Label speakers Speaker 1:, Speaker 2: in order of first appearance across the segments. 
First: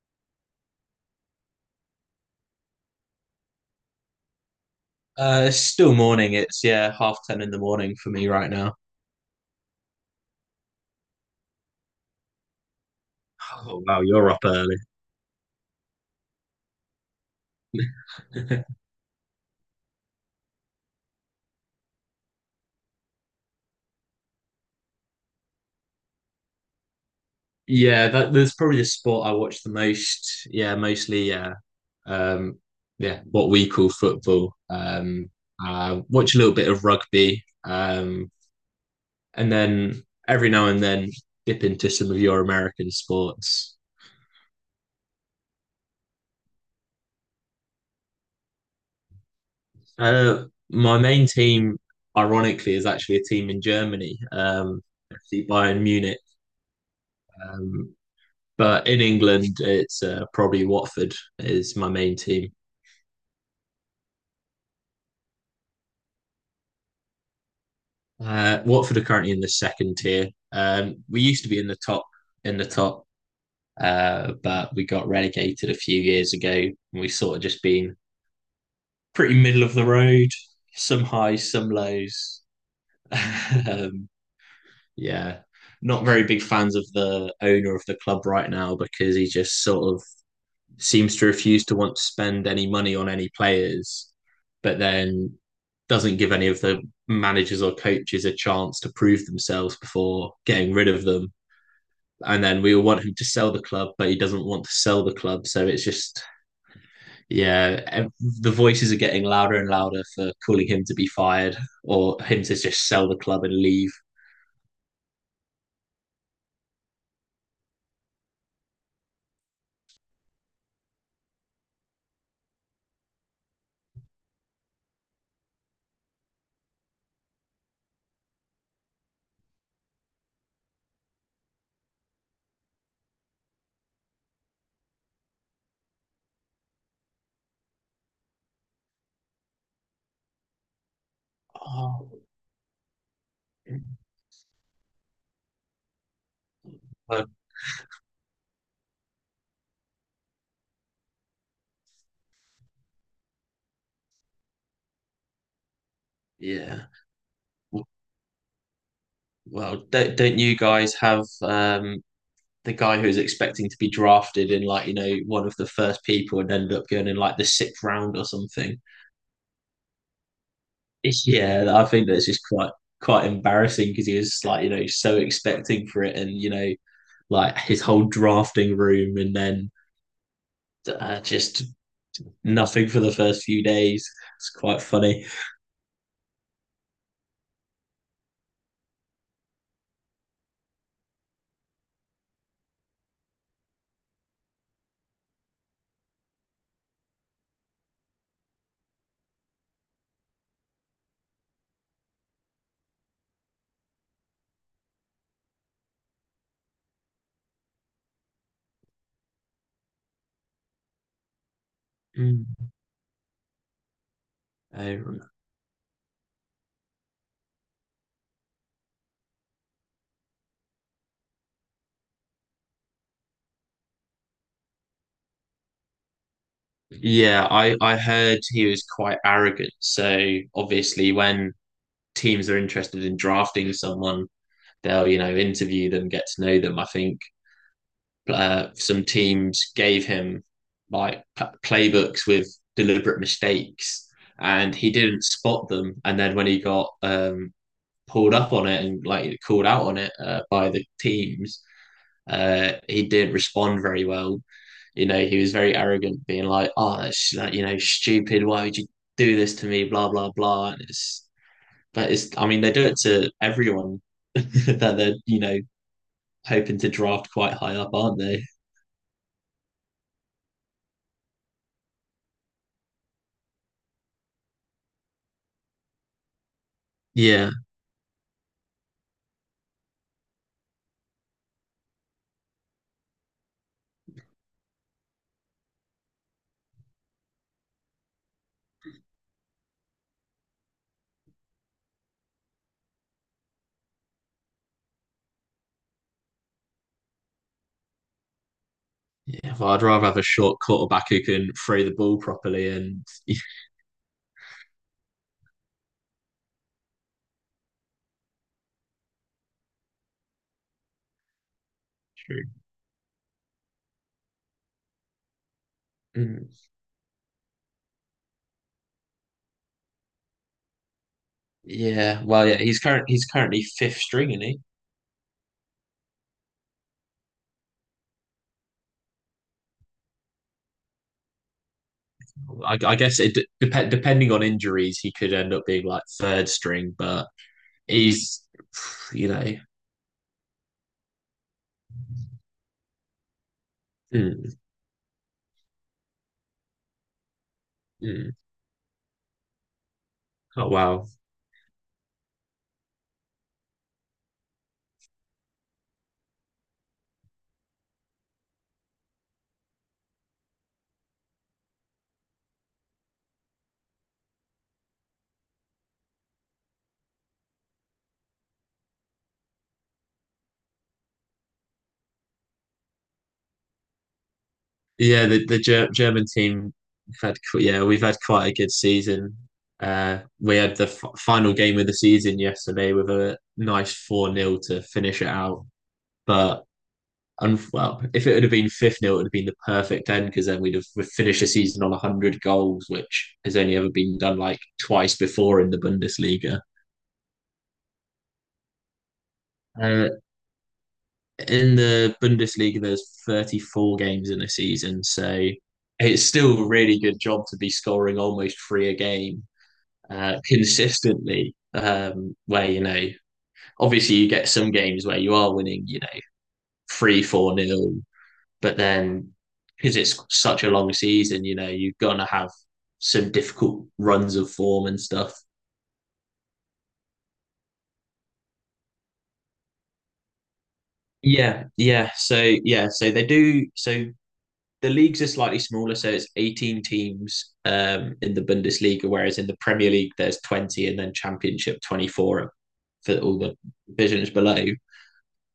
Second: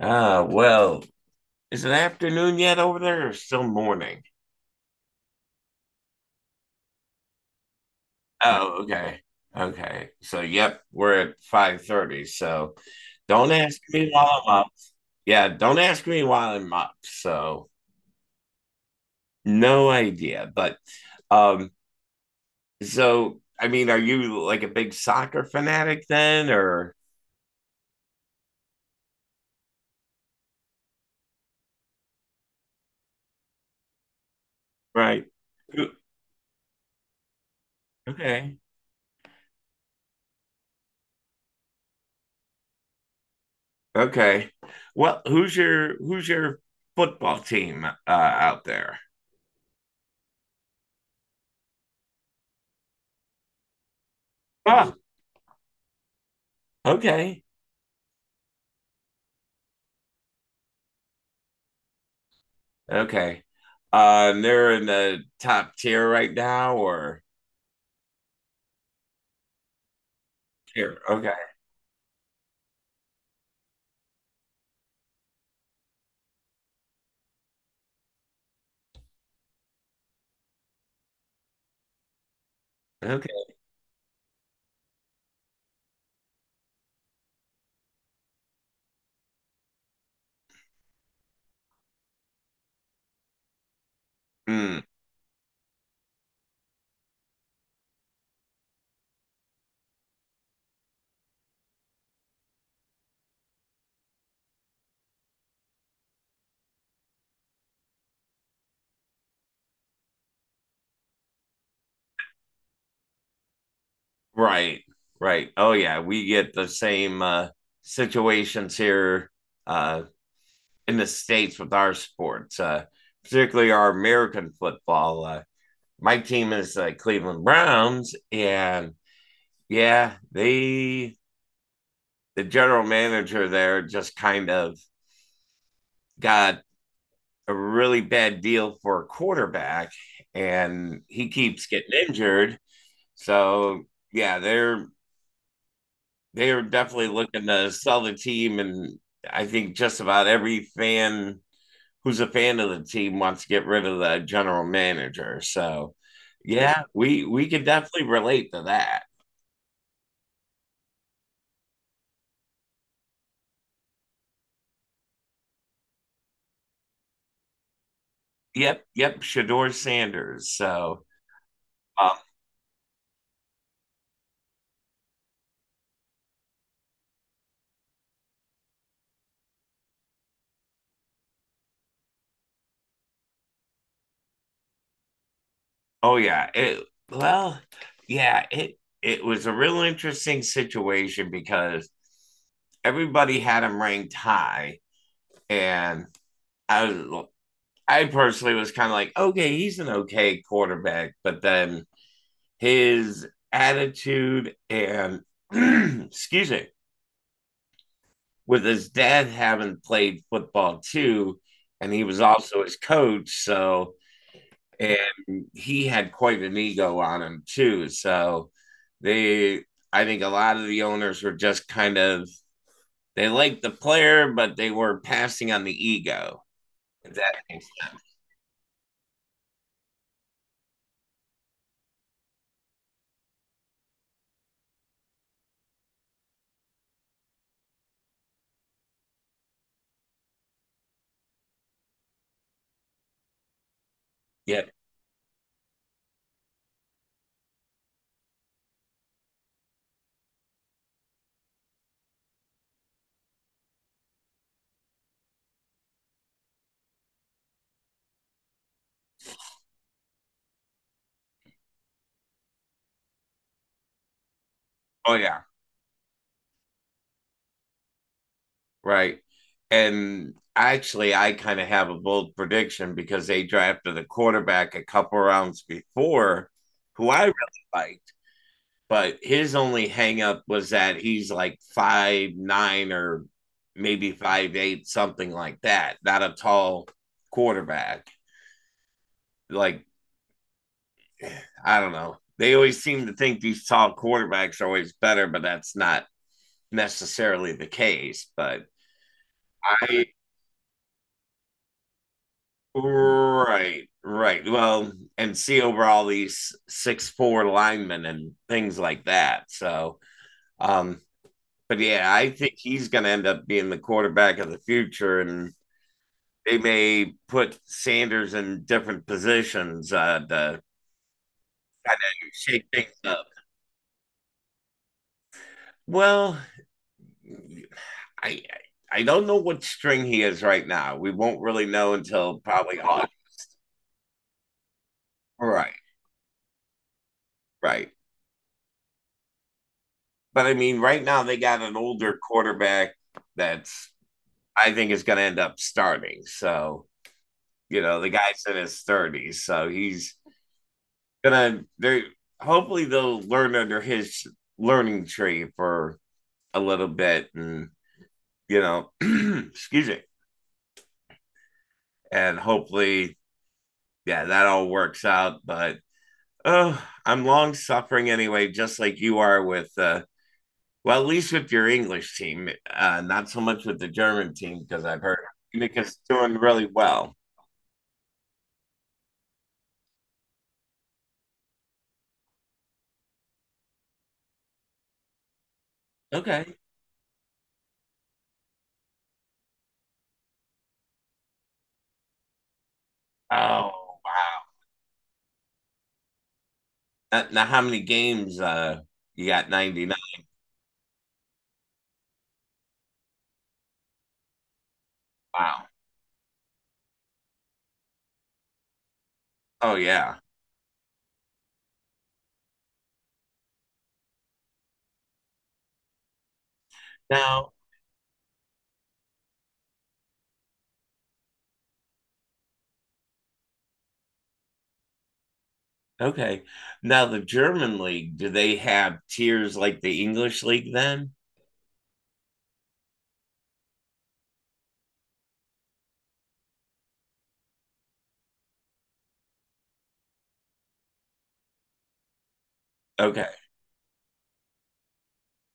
Speaker 1: Ah, well, is it afternoon yet over there or still morning?
Speaker 2: It's still morning. It's, yeah, half ten in the morning for me right now.
Speaker 1: Oh, okay. Okay. So, yep, we're at 5:30. So, don't ask
Speaker 2: Oh wow,
Speaker 1: me
Speaker 2: you're up
Speaker 1: while I'm up.
Speaker 2: early.
Speaker 1: Yeah, don't ask me while I'm up. So, no idea. But um so I mean, are you like a big soccer fanatic then or
Speaker 2: Yeah, that's probably the sport I watch the most. Yeah, mostly, yeah. Um, yeah, what we call football.
Speaker 1: right? Who-
Speaker 2: I watch a little bit of rugby.
Speaker 1: Okay.
Speaker 2: And then every now and then dip into some of your American sports.
Speaker 1: Okay. Well, who's your football team out there?
Speaker 2: My main team, ironically, is actually a team in Germany.
Speaker 1: Oh,
Speaker 2: FC Bayern Munich.
Speaker 1: okay.
Speaker 2: Um, But in England, it's probably Watford is my main team.
Speaker 1: Okay. They're in the top tier right now, or
Speaker 2: Watford are currently in the second tier.
Speaker 1: tier.
Speaker 2: We
Speaker 1: Okay.
Speaker 2: used to be in the top in the top, but we got relegated a few years ago. And we've sort of just been pretty middle of the road, some highs, some lows.
Speaker 1: Okay.
Speaker 2: um, yeah, not very big fans of the owner of the club right now because he just sort of seems to refuse to want to spend any money on any players, but
Speaker 1: Mm,
Speaker 2: then doesn't give any of the managers or coaches a chance to prove themselves before getting rid of them. And then we all want him to sell the club, but he doesn't want to sell the club. So it's just, yeah, the voices are getting louder and louder for calling him to be fired or him to just sell the club and leave.
Speaker 1: right. Right. Oh yeah, we get the same situations here uh, in the states with our sports, particularly our American football. My team is the Cleveland Browns, and yeah, they the general manager there just kind of got a really bad deal for a quarterback, and he keeps getting
Speaker 2: Oh,
Speaker 1: injured. So yeah, they are definitely
Speaker 2: uh,
Speaker 1: looking to sell the team, and I think just about every fan who's a fan of the team wants to get rid of the general manager. So yeah,
Speaker 2: yeah.
Speaker 1: we can definitely relate to that.
Speaker 2: Well, don't you guys have the guy who's expecting to be drafted in, like, one of the first people and ended up going in, like, the sixth round or something?
Speaker 1: Yep, yep, Shador Sanders. So
Speaker 2: Yeah, I think
Speaker 1: um,
Speaker 2: that's just quite embarrassing because he was, like, you know, so expecting for it and, like his whole drafting room and then, just nothing for the first few days. It's quite funny.
Speaker 1: oh yeah, it well yeah it was a real interesting situation because everybody had him ranked high, and I was, I personally was kind of like, okay, he's an okay quarterback, but then his attitude and excuse me, with his dad having played football too, and he was
Speaker 2: Mm.
Speaker 1: also his coach, so
Speaker 2: Um,
Speaker 1: and he had quite an ego on him too. So they, I think, a lot of the owners were just kind of they liked the player, but they were passing on the ego.
Speaker 2: yeah,
Speaker 1: Exactly.
Speaker 2: I heard he was quite arrogant. So obviously when teams are interested in drafting someone, they'll interview them, get to know them. I think some teams gave him, like, playbooks with deliberate mistakes,
Speaker 1: Yeah.
Speaker 2: and he didn't spot them. And then when he got, pulled up on it and, like, called out on it, by the teams. He didn't respond very well. You know, he was very arrogant, being like, "Oh, that's, like, stupid. Why would you do this to me?" Blah blah blah. And it's but it's, I mean, they do it to everyone that
Speaker 1: Oh
Speaker 2: they're,
Speaker 1: yeah,
Speaker 2: hoping to draft quite high up, aren't they?
Speaker 1: right. And actually, I kind of have a bold prediction because they drafted a quarterback a couple rounds before, who I really
Speaker 2: Yeah.
Speaker 1: liked. But his only hangup was that he's like 5'9" or maybe 5'8", something like that. Not a tall quarterback. Like I don't know. They always seem to think these tall quarterbacks are always better, but that's not necessarily the case. But
Speaker 2: Yeah. Well, I'd
Speaker 1: I
Speaker 2: rather have a short quarterback who can throw the ball properly and
Speaker 1: right, right. Well, and see over all these 6'4" linemen and things like that. So, um, but yeah, I
Speaker 2: True.
Speaker 1: think he's going to end up being the quarterback of the future, and
Speaker 2: Mm,
Speaker 1: they may put Sanders in different positions to
Speaker 2: yeah. Well, yeah.
Speaker 1: shake things
Speaker 2: He's
Speaker 1: up.
Speaker 2: currently fifth string, isn't he?
Speaker 1: Well, I I don't know what string he is right now. We won't really know until
Speaker 2: I,
Speaker 1: probably
Speaker 2: I
Speaker 1: August.
Speaker 2: guess it depending on injuries, he could end up
Speaker 1: Right,
Speaker 2: being, like, third string, but
Speaker 1: right.
Speaker 2: he's, you know,
Speaker 1: But I mean, right now they got an older quarterback that's
Speaker 2: mm,
Speaker 1: I think is going to end up starting. So, you know, the
Speaker 2: mm.
Speaker 1: guy's in his 30s. So he's
Speaker 2: Oh wow.
Speaker 1: going to, they hopefully they'll learn under his learning tree for a little bit and, you know, excuse me. And hopefully, yeah, that all works out. But oh, I'm long suffering anyway, just like you are with, well, at least with your English team, not so much with the German team because I've heard
Speaker 2: Yeah, the
Speaker 1: Munich is
Speaker 2: German
Speaker 1: doing really
Speaker 2: team
Speaker 1: well.
Speaker 2: had qu- yeah we've had quite a good season. We had the final game of the season yesterday with a nice four nil to finish it out.
Speaker 1: Okay.
Speaker 2: But well, if it would have been fifth nil, it would have been the perfect end because then we'd finished the season on 100 goals, which has
Speaker 1: Oh,
Speaker 2: only ever been done, like, twice before in the Bundesliga.
Speaker 1: Now, how many games you got? 99.
Speaker 2: Uh, in the Bundesliga, there's 34 games in a season, so
Speaker 1: Wow.
Speaker 2: it's still a really good job to be scoring almost three a game,
Speaker 1: Oh, yeah.
Speaker 2: consistently. Where, you know, obviously, you get some games where you are winning, you know, three,
Speaker 1: Now,
Speaker 2: four nil, but then because it's such a long season, you know, you're gonna have some difficult runs of form and stuff.
Speaker 1: okay. Now, the German league, do they have tiers like the English league then?
Speaker 2: Yeah, yeah. So, yeah, so they do. So the leagues are slightly smaller, so it's 18 teams, in the Bundesliga, whereas in the Premier League there's 20, and then Championship 24 for
Speaker 1: Okay.
Speaker 2: all the divisions below.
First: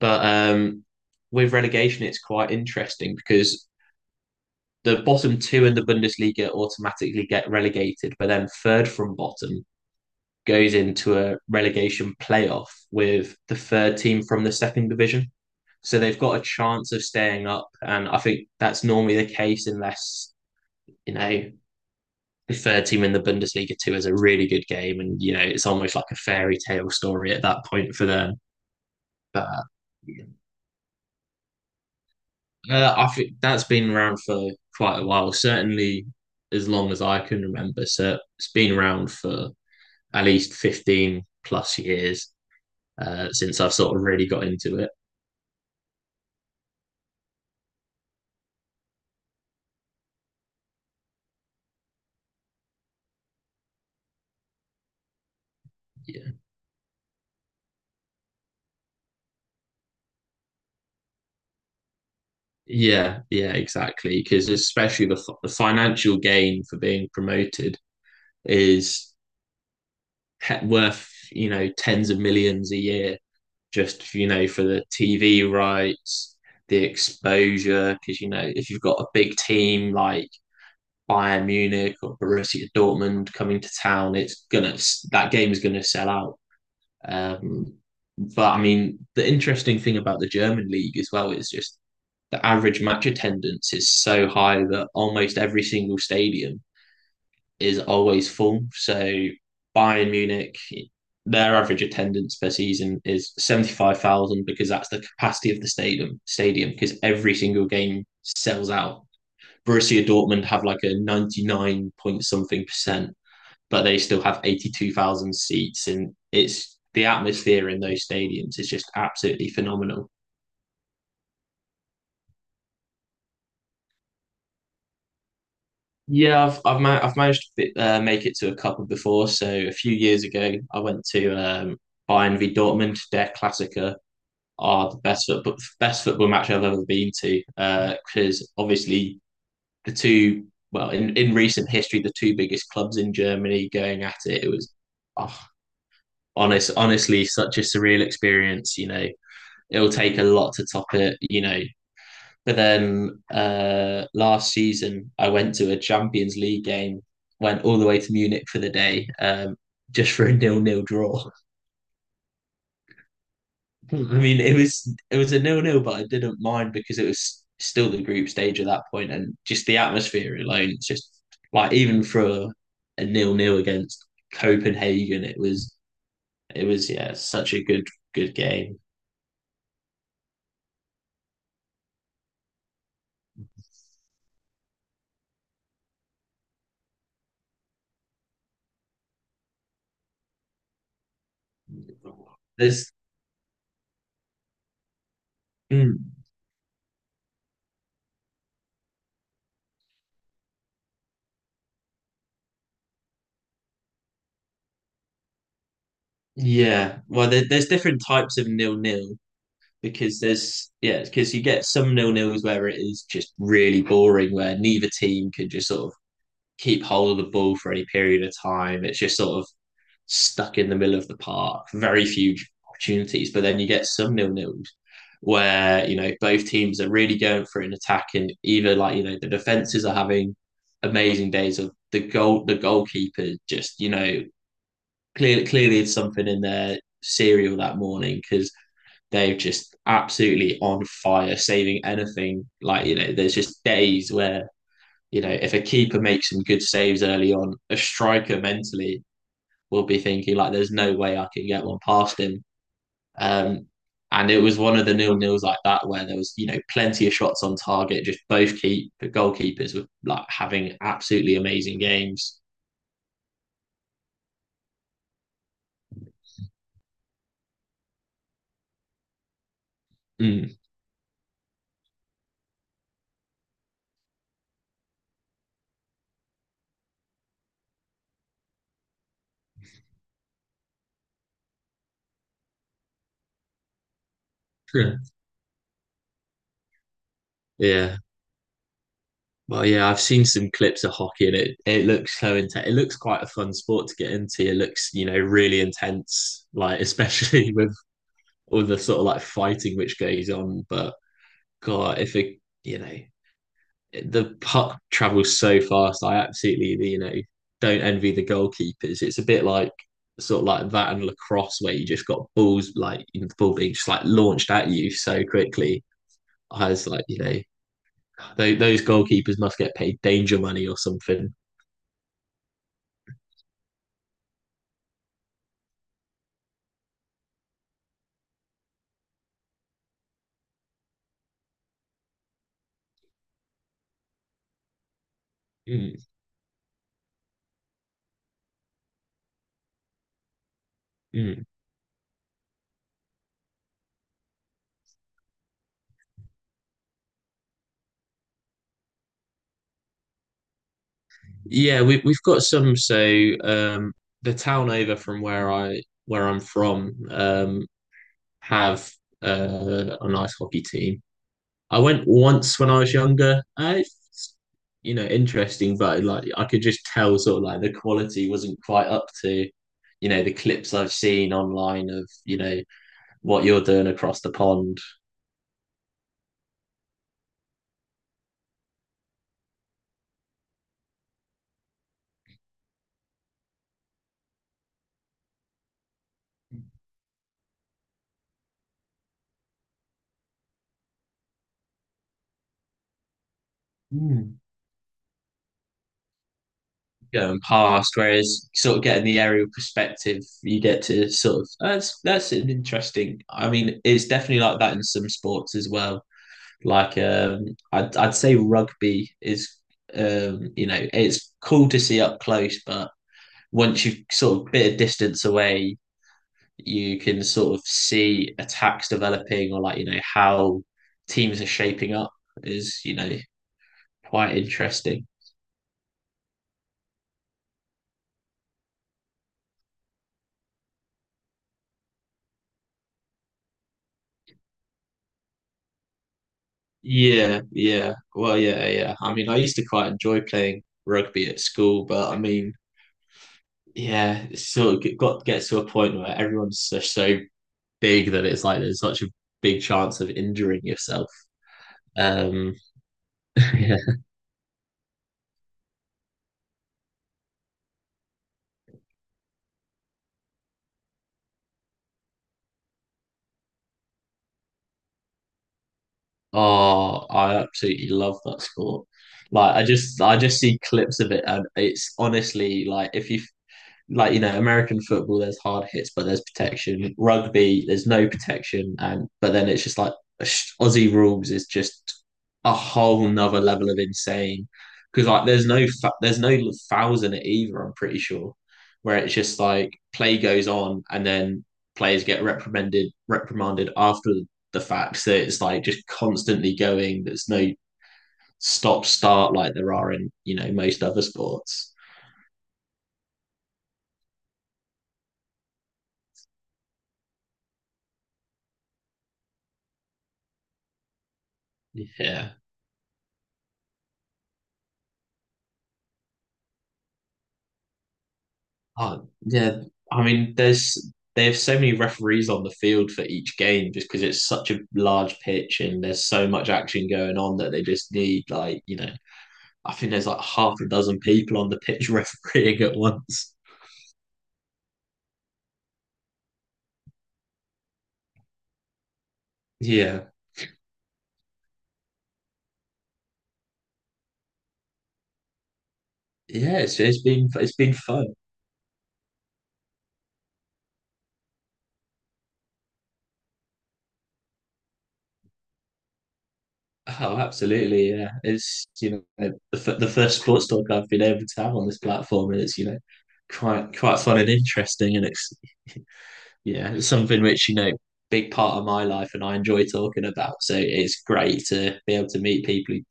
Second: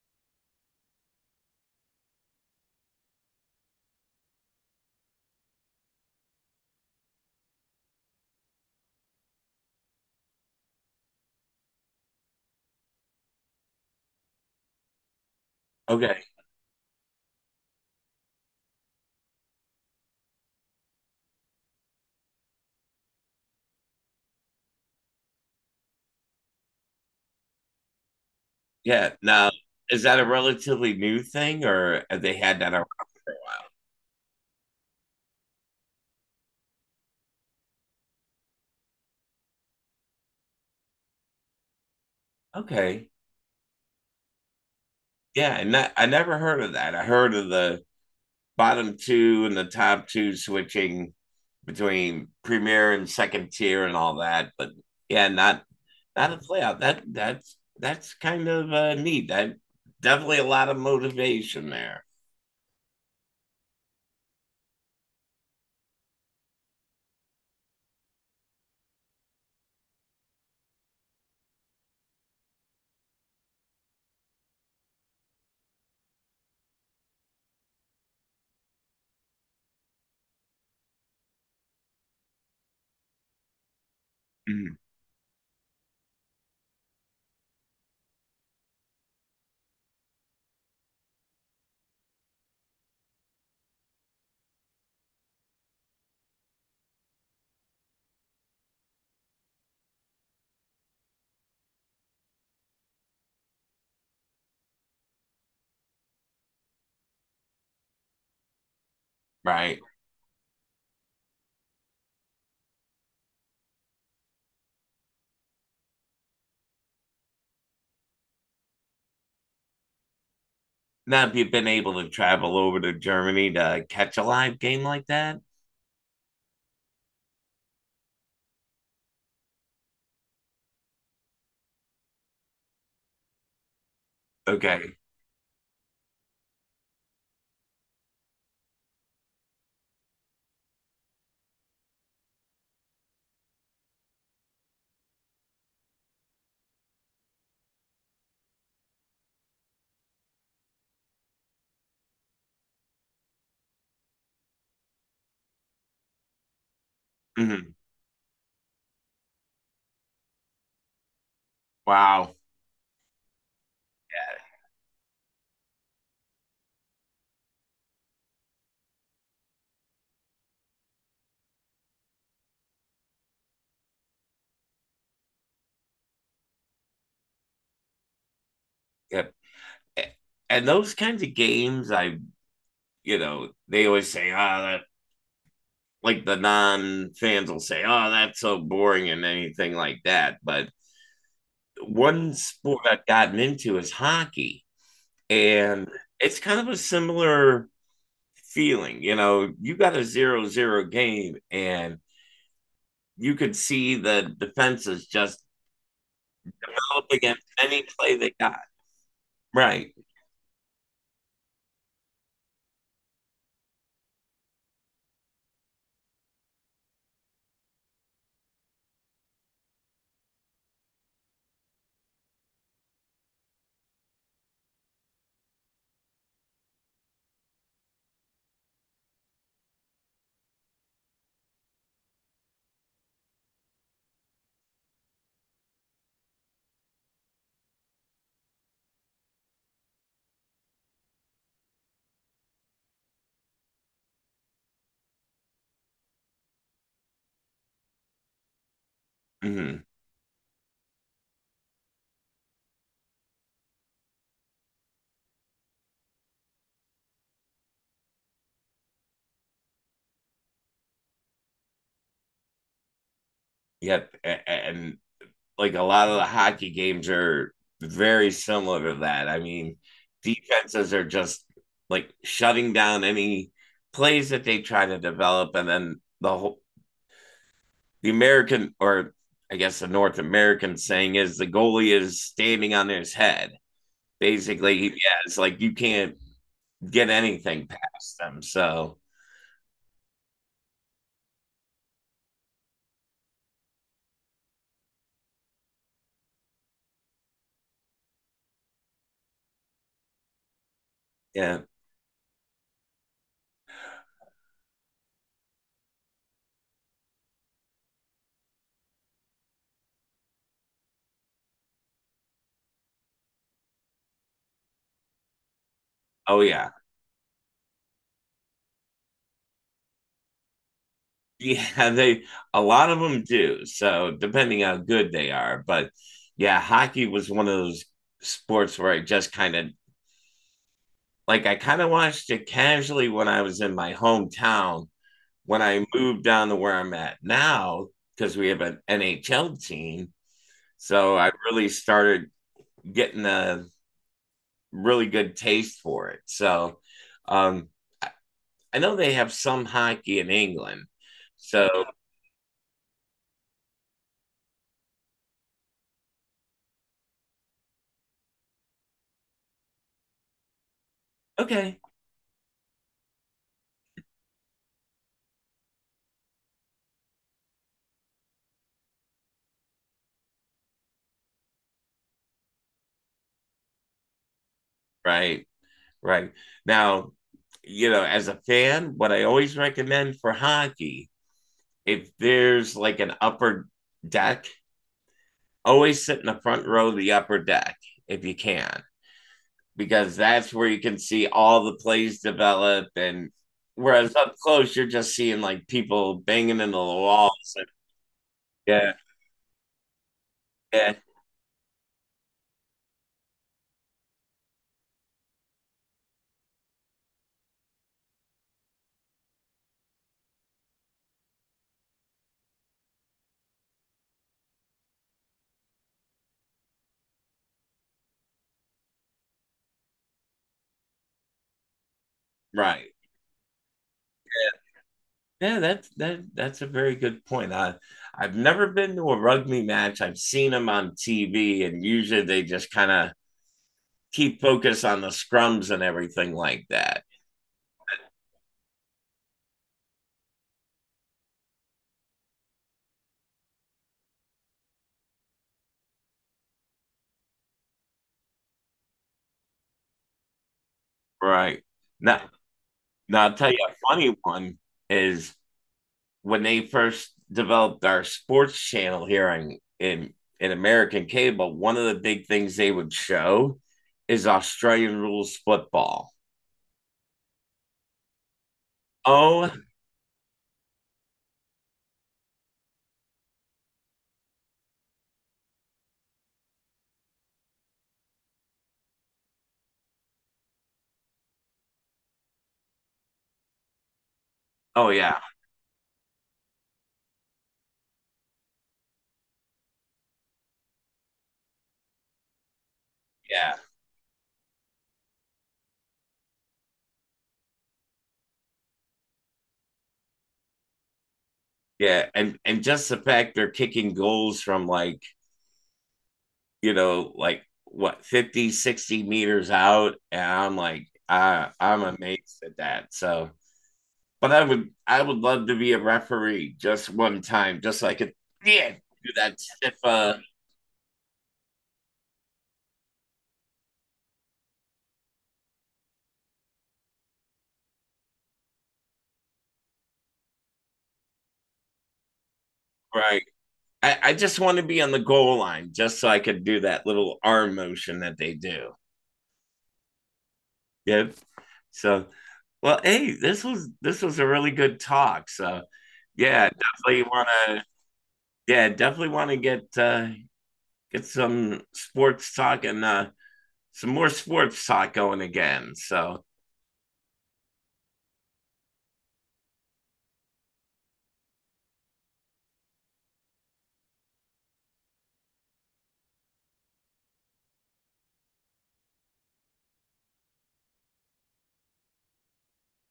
Speaker 2: But with relegation, it's quite interesting because the bottom two in the Bundesliga automatically get relegated, but then third from bottom goes into a relegation playoff with the third team from the second division. So they've
Speaker 1: Okay.
Speaker 2: got a chance of staying up. And I think that's normally the case unless, you know, the third team in the Bundesliga too is a really good game. And, you know, it's almost like a fairy tale story at that point for them.
Speaker 1: Yeah.
Speaker 2: But
Speaker 1: Now, is that a
Speaker 2: yeah.
Speaker 1: relatively new thing or have they had that around?
Speaker 2: I think that's been around for quite a while, certainly as long as I can remember. So it's been around for at least 15 plus years,
Speaker 1: Okay.
Speaker 2: since I've sort of really got into it.
Speaker 1: Yeah. And that, I never heard of that. I heard of the bottom two and the top two switching between premier and second tier and all that. But yeah, not
Speaker 2: Yeah,
Speaker 1: not a playoff. That's kind of neat. That definitely a lot of motivation there,
Speaker 2: yeah, yeah, exactly. Because especially the financial gain for being promoted is worth, tens of millions a year, just, for the TV rights, the exposure. Because, you know, if you've got a big team like Bayern Munich or Borussia Dortmund coming to town, it's gonna
Speaker 1: mhm,
Speaker 2: that game is gonna sell out. Um, but I mean, the interesting thing about the German league as well is just the average match attendance is so high that almost every single stadium is always full. So Bayern Munich, their average attendance per season is 75,000 because that's the capacity of the stadium because every single game sells out.
Speaker 1: right?
Speaker 2: Borussia Dortmund have, like, a 99 point something percent, but they still have 82,000 seats. And it's the atmosphere in those stadiums is just absolutely phenomenal.
Speaker 1: Now, if you've been able to travel over to Germany to catch a live game like that,
Speaker 2: Yeah, I've managed to, make it to a couple before. So a few years ago, I went to, Bayern v Dortmund. Their Klassiker are
Speaker 1: okay.
Speaker 2: the best football match I've ever been to. Because, obviously, the two well in recent history, the two biggest clubs in Germany going at it. It was, oh, honestly, such a surreal experience. You know, it'll take a lot to top it. You know, but then, last season I went to a Champions League game, went
Speaker 1: Mhm.
Speaker 2: all the way to Munich for the day, just for a nil-nil draw.
Speaker 1: Wow.
Speaker 2: I mean, it was a nil-nil, but I didn't mind because it was still the group stage at that point, and just the atmosphere alone. It's just like even for a nil-nil against Copenhagen, it was yeah such a good game.
Speaker 1: Yeah. Yeah. And those kinds of games, I you know, they always say, ah, oh, that like the non fans will say, oh, that's so boring and anything like that. But one sport
Speaker 2: There's
Speaker 1: I've gotten into is hockey, and
Speaker 2: Mm,
Speaker 1: it's kind of a similar feeling. You know, you got a zero zero game, and you could see the defenses just
Speaker 2: yeah.
Speaker 1: up
Speaker 2: Well,
Speaker 1: against
Speaker 2: there's
Speaker 1: any
Speaker 2: different
Speaker 1: play they
Speaker 2: types of
Speaker 1: got.
Speaker 2: nil-nil
Speaker 1: Right.
Speaker 2: because you get some nil-nils where it is just really boring, where neither team can just sort of keep hold of the ball for any period of time. It's just sort of stuck in the middle of the park. Very few opportunities. But then you get some nil-nils where, you know, both teams are really going for an attack, and either, like, you know, the defenses are having amazing days of the goalkeeper just, clearly, clearly, it's something in their cereal that morning because they've just absolutely on fire, saving anything. Like, there's just days where if a keeper makes some good saves early on, a striker mentally
Speaker 1: Mm-hmm.
Speaker 2: will be thinking, like, "There's no way I can get one past him." Um, and it was one of the nil nils like that where there was, plenty of shots on target. Just both keep goalkeepers were, like, having absolutely amazing games.
Speaker 1: Yep. And like a lot of the hockey games are very similar to that. I mean,
Speaker 2: Mm.
Speaker 1: defenses are just like shutting down any plays that they try to develop, and then the American or I guess the North American saying is the goalie is standing on his head. Basically, yeah,
Speaker 2: Yeah,
Speaker 1: it's like you can't get anything
Speaker 2: yeah.
Speaker 1: past them. So
Speaker 2: Well, yeah, I've seen some clips of hockey, and it looks so intense. It looks quite a fun sport to get into. It looks, you know, really intense, like especially with all the sort of like fighting which goes on. But
Speaker 1: yeah,
Speaker 2: God, if it, you know, the puck travels so fast. I absolutely don't envy the goalkeepers. It's a bit like sort of like that and lacrosse where you just got balls like, the ball being just, like, launched at you so quickly.
Speaker 1: oh
Speaker 2: I
Speaker 1: yeah,
Speaker 2: was like, those goalkeepers must get paid danger money or something.
Speaker 1: yeah. They a lot of them do. So depending how good they are, but yeah, hockey was one of those sports where I just kind of like I kind of watched it casually when I was in my hometown. When I
Speaker 2: Mm.
Speaker 1: moved down to where I'm at now, because we have an NHL team, so I
Speaker 2: Mm.
Speaker 1: really started getting a really good taste for it. So um, I know they have some hockey in England. So,
Speaker 2: Yeah, we've got some. So, um, the town over from where I'm from, have, a nice hockey team. I
Speaker 1: okay.
Speaker 2: went once when I was younger. It's, interesting, but like I could just tell sort of like the quality wasn't quite up to, the clips I've seen online of, what you're doing across the pond.
Speaker 1: Right. Right. Now, you know, as a fan, what I always recommend for hockey, if there's like an upper deck, always sit in the front row of the upper deck if you can, because that's where you can see all the plays develop. And whereas up close, you're just seeing like people banging into the
Speaker 2: Going
Speaker 1: walls. And,
Speaker 2: past. Whereas sort of
Speaker 1: yeah.
Speaker 2: getting the aerial perspective, you get
Speaker 1: Yeah.
Speaker 2: to sort of that's an interesting. I mean, it's definitely like that in some sports as well. Like, I'd say rugby is, you know, it's cool to see up close, but once you sort of bit of distance away, you can sort of see attacks developing or, like, you know, how teams are shaping up is,
Speaker 1: Right.
Speaker 2: quite interesting.
Speaker 1: Yeah, that that's a very good point. I've never been to a rugby match. I've seen them on TV, and usually they just kind of keep focus on the scrums and everything like that.
Speaker 2: Yeah, yeah. Well, yeah, yeah. I mean, I used to quite enjoy playing rugby at school, but I mean, yeah, it's sort of g- got gets to a point where everyone's so big that it's, like, there's such a big chance of injuring yourself.
Speaker 1: Right. Now,
Speaker 2: Um,
Speaker 1: now I'll tell you a
Speaker 2: yeah.
Speaker 1: funny one is when they first developed our sports channel here in American cable, one of the big things they would show is Australian rules football.
Speaker 2: Oh, I absolutely love that sport.
Speaker 1: Oh,
Speaker 2: Like, I just see clips of it, and it's honestly like if you like, American football, there's hard hits, but there's protection. Rugby, there's no protection, and but then it's just like Aussie rules is just a whole nother level of insane
Speaker 1: oh
Speaker 2: because,
Speaker 1: yeah,
Speaker 2: like, there's no fouls in it either. I'm pretty sure where it's just like play goes on, and then players get reprimanded
Speaker 1: yeah.
Speaker 2: reprimanded after the fact. So it's like just constantly going. There's no stop start like there are in, most other sports.
Speaker 1: Yeah, and just the fact they're kicking goals from like, you know, like what 50 60 meters out and I'm like I'm
Speaker 2: Yeah.
Speaker 1: amazed at that. So, but I would love to be a referee just one time just like so it yeah,
Speaker 2: Oh,
Speaker 1: do that
Speaker 2: yeah.
Speaker 1: stiff
Speaker 2: I mean, there's they have so many referees on the field for each game just because it's such a large pitch and there's so much action going on that they just need, like, you know, I think there's like half a dozen people on the pitch refereeing at
Speaker 1: right.
Speaker 2: once.
Speaker 1: I just want to be on the goal line just so I could do that little arm motion that they do.
Speaker 2: Yeah.
Speaker 1: Yep. So, well, hey, this was a really good talk. So, yeah,
Speaker 2: Yeah, it's it's
Speaker 1: definitely want
Speaker 2: been it's
Speaker 1: to
Speaker 2: been fun.
Speaker 1: yeah, definitely want to get some sports talk and some more sports talk going again. So
Speaker 2: Oh, absolutely. Yeah. It's, you know, the first sports talk I've been able to have on this platform, and it's, quite fun and interesting, and it's Yeah, it's something which, big part of my life and I enjoy talking about. So it's great to be able to meet people who,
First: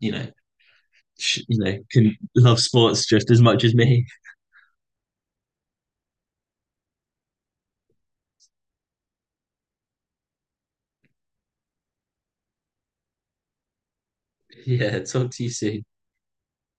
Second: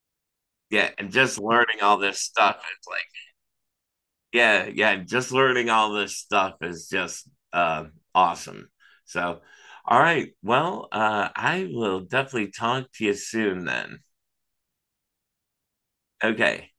Speaker 2: you know,
Speaker 1: yeah, and just
Speaker 2: you know,
Speaker 1: learning all
Speaker 2: can
Speaker 1: this stuff
Speaker 2: love
Speaker 1: is like
Speaker 2: sports just as much as me.
Speaker 1: yeah, yeah, just learning all this stuff is just uh, awesome. So all right, well, I will definitely talk to you soon then.
Speaker 2: Yeah, talk to you soon.
Speaker 1: Okay.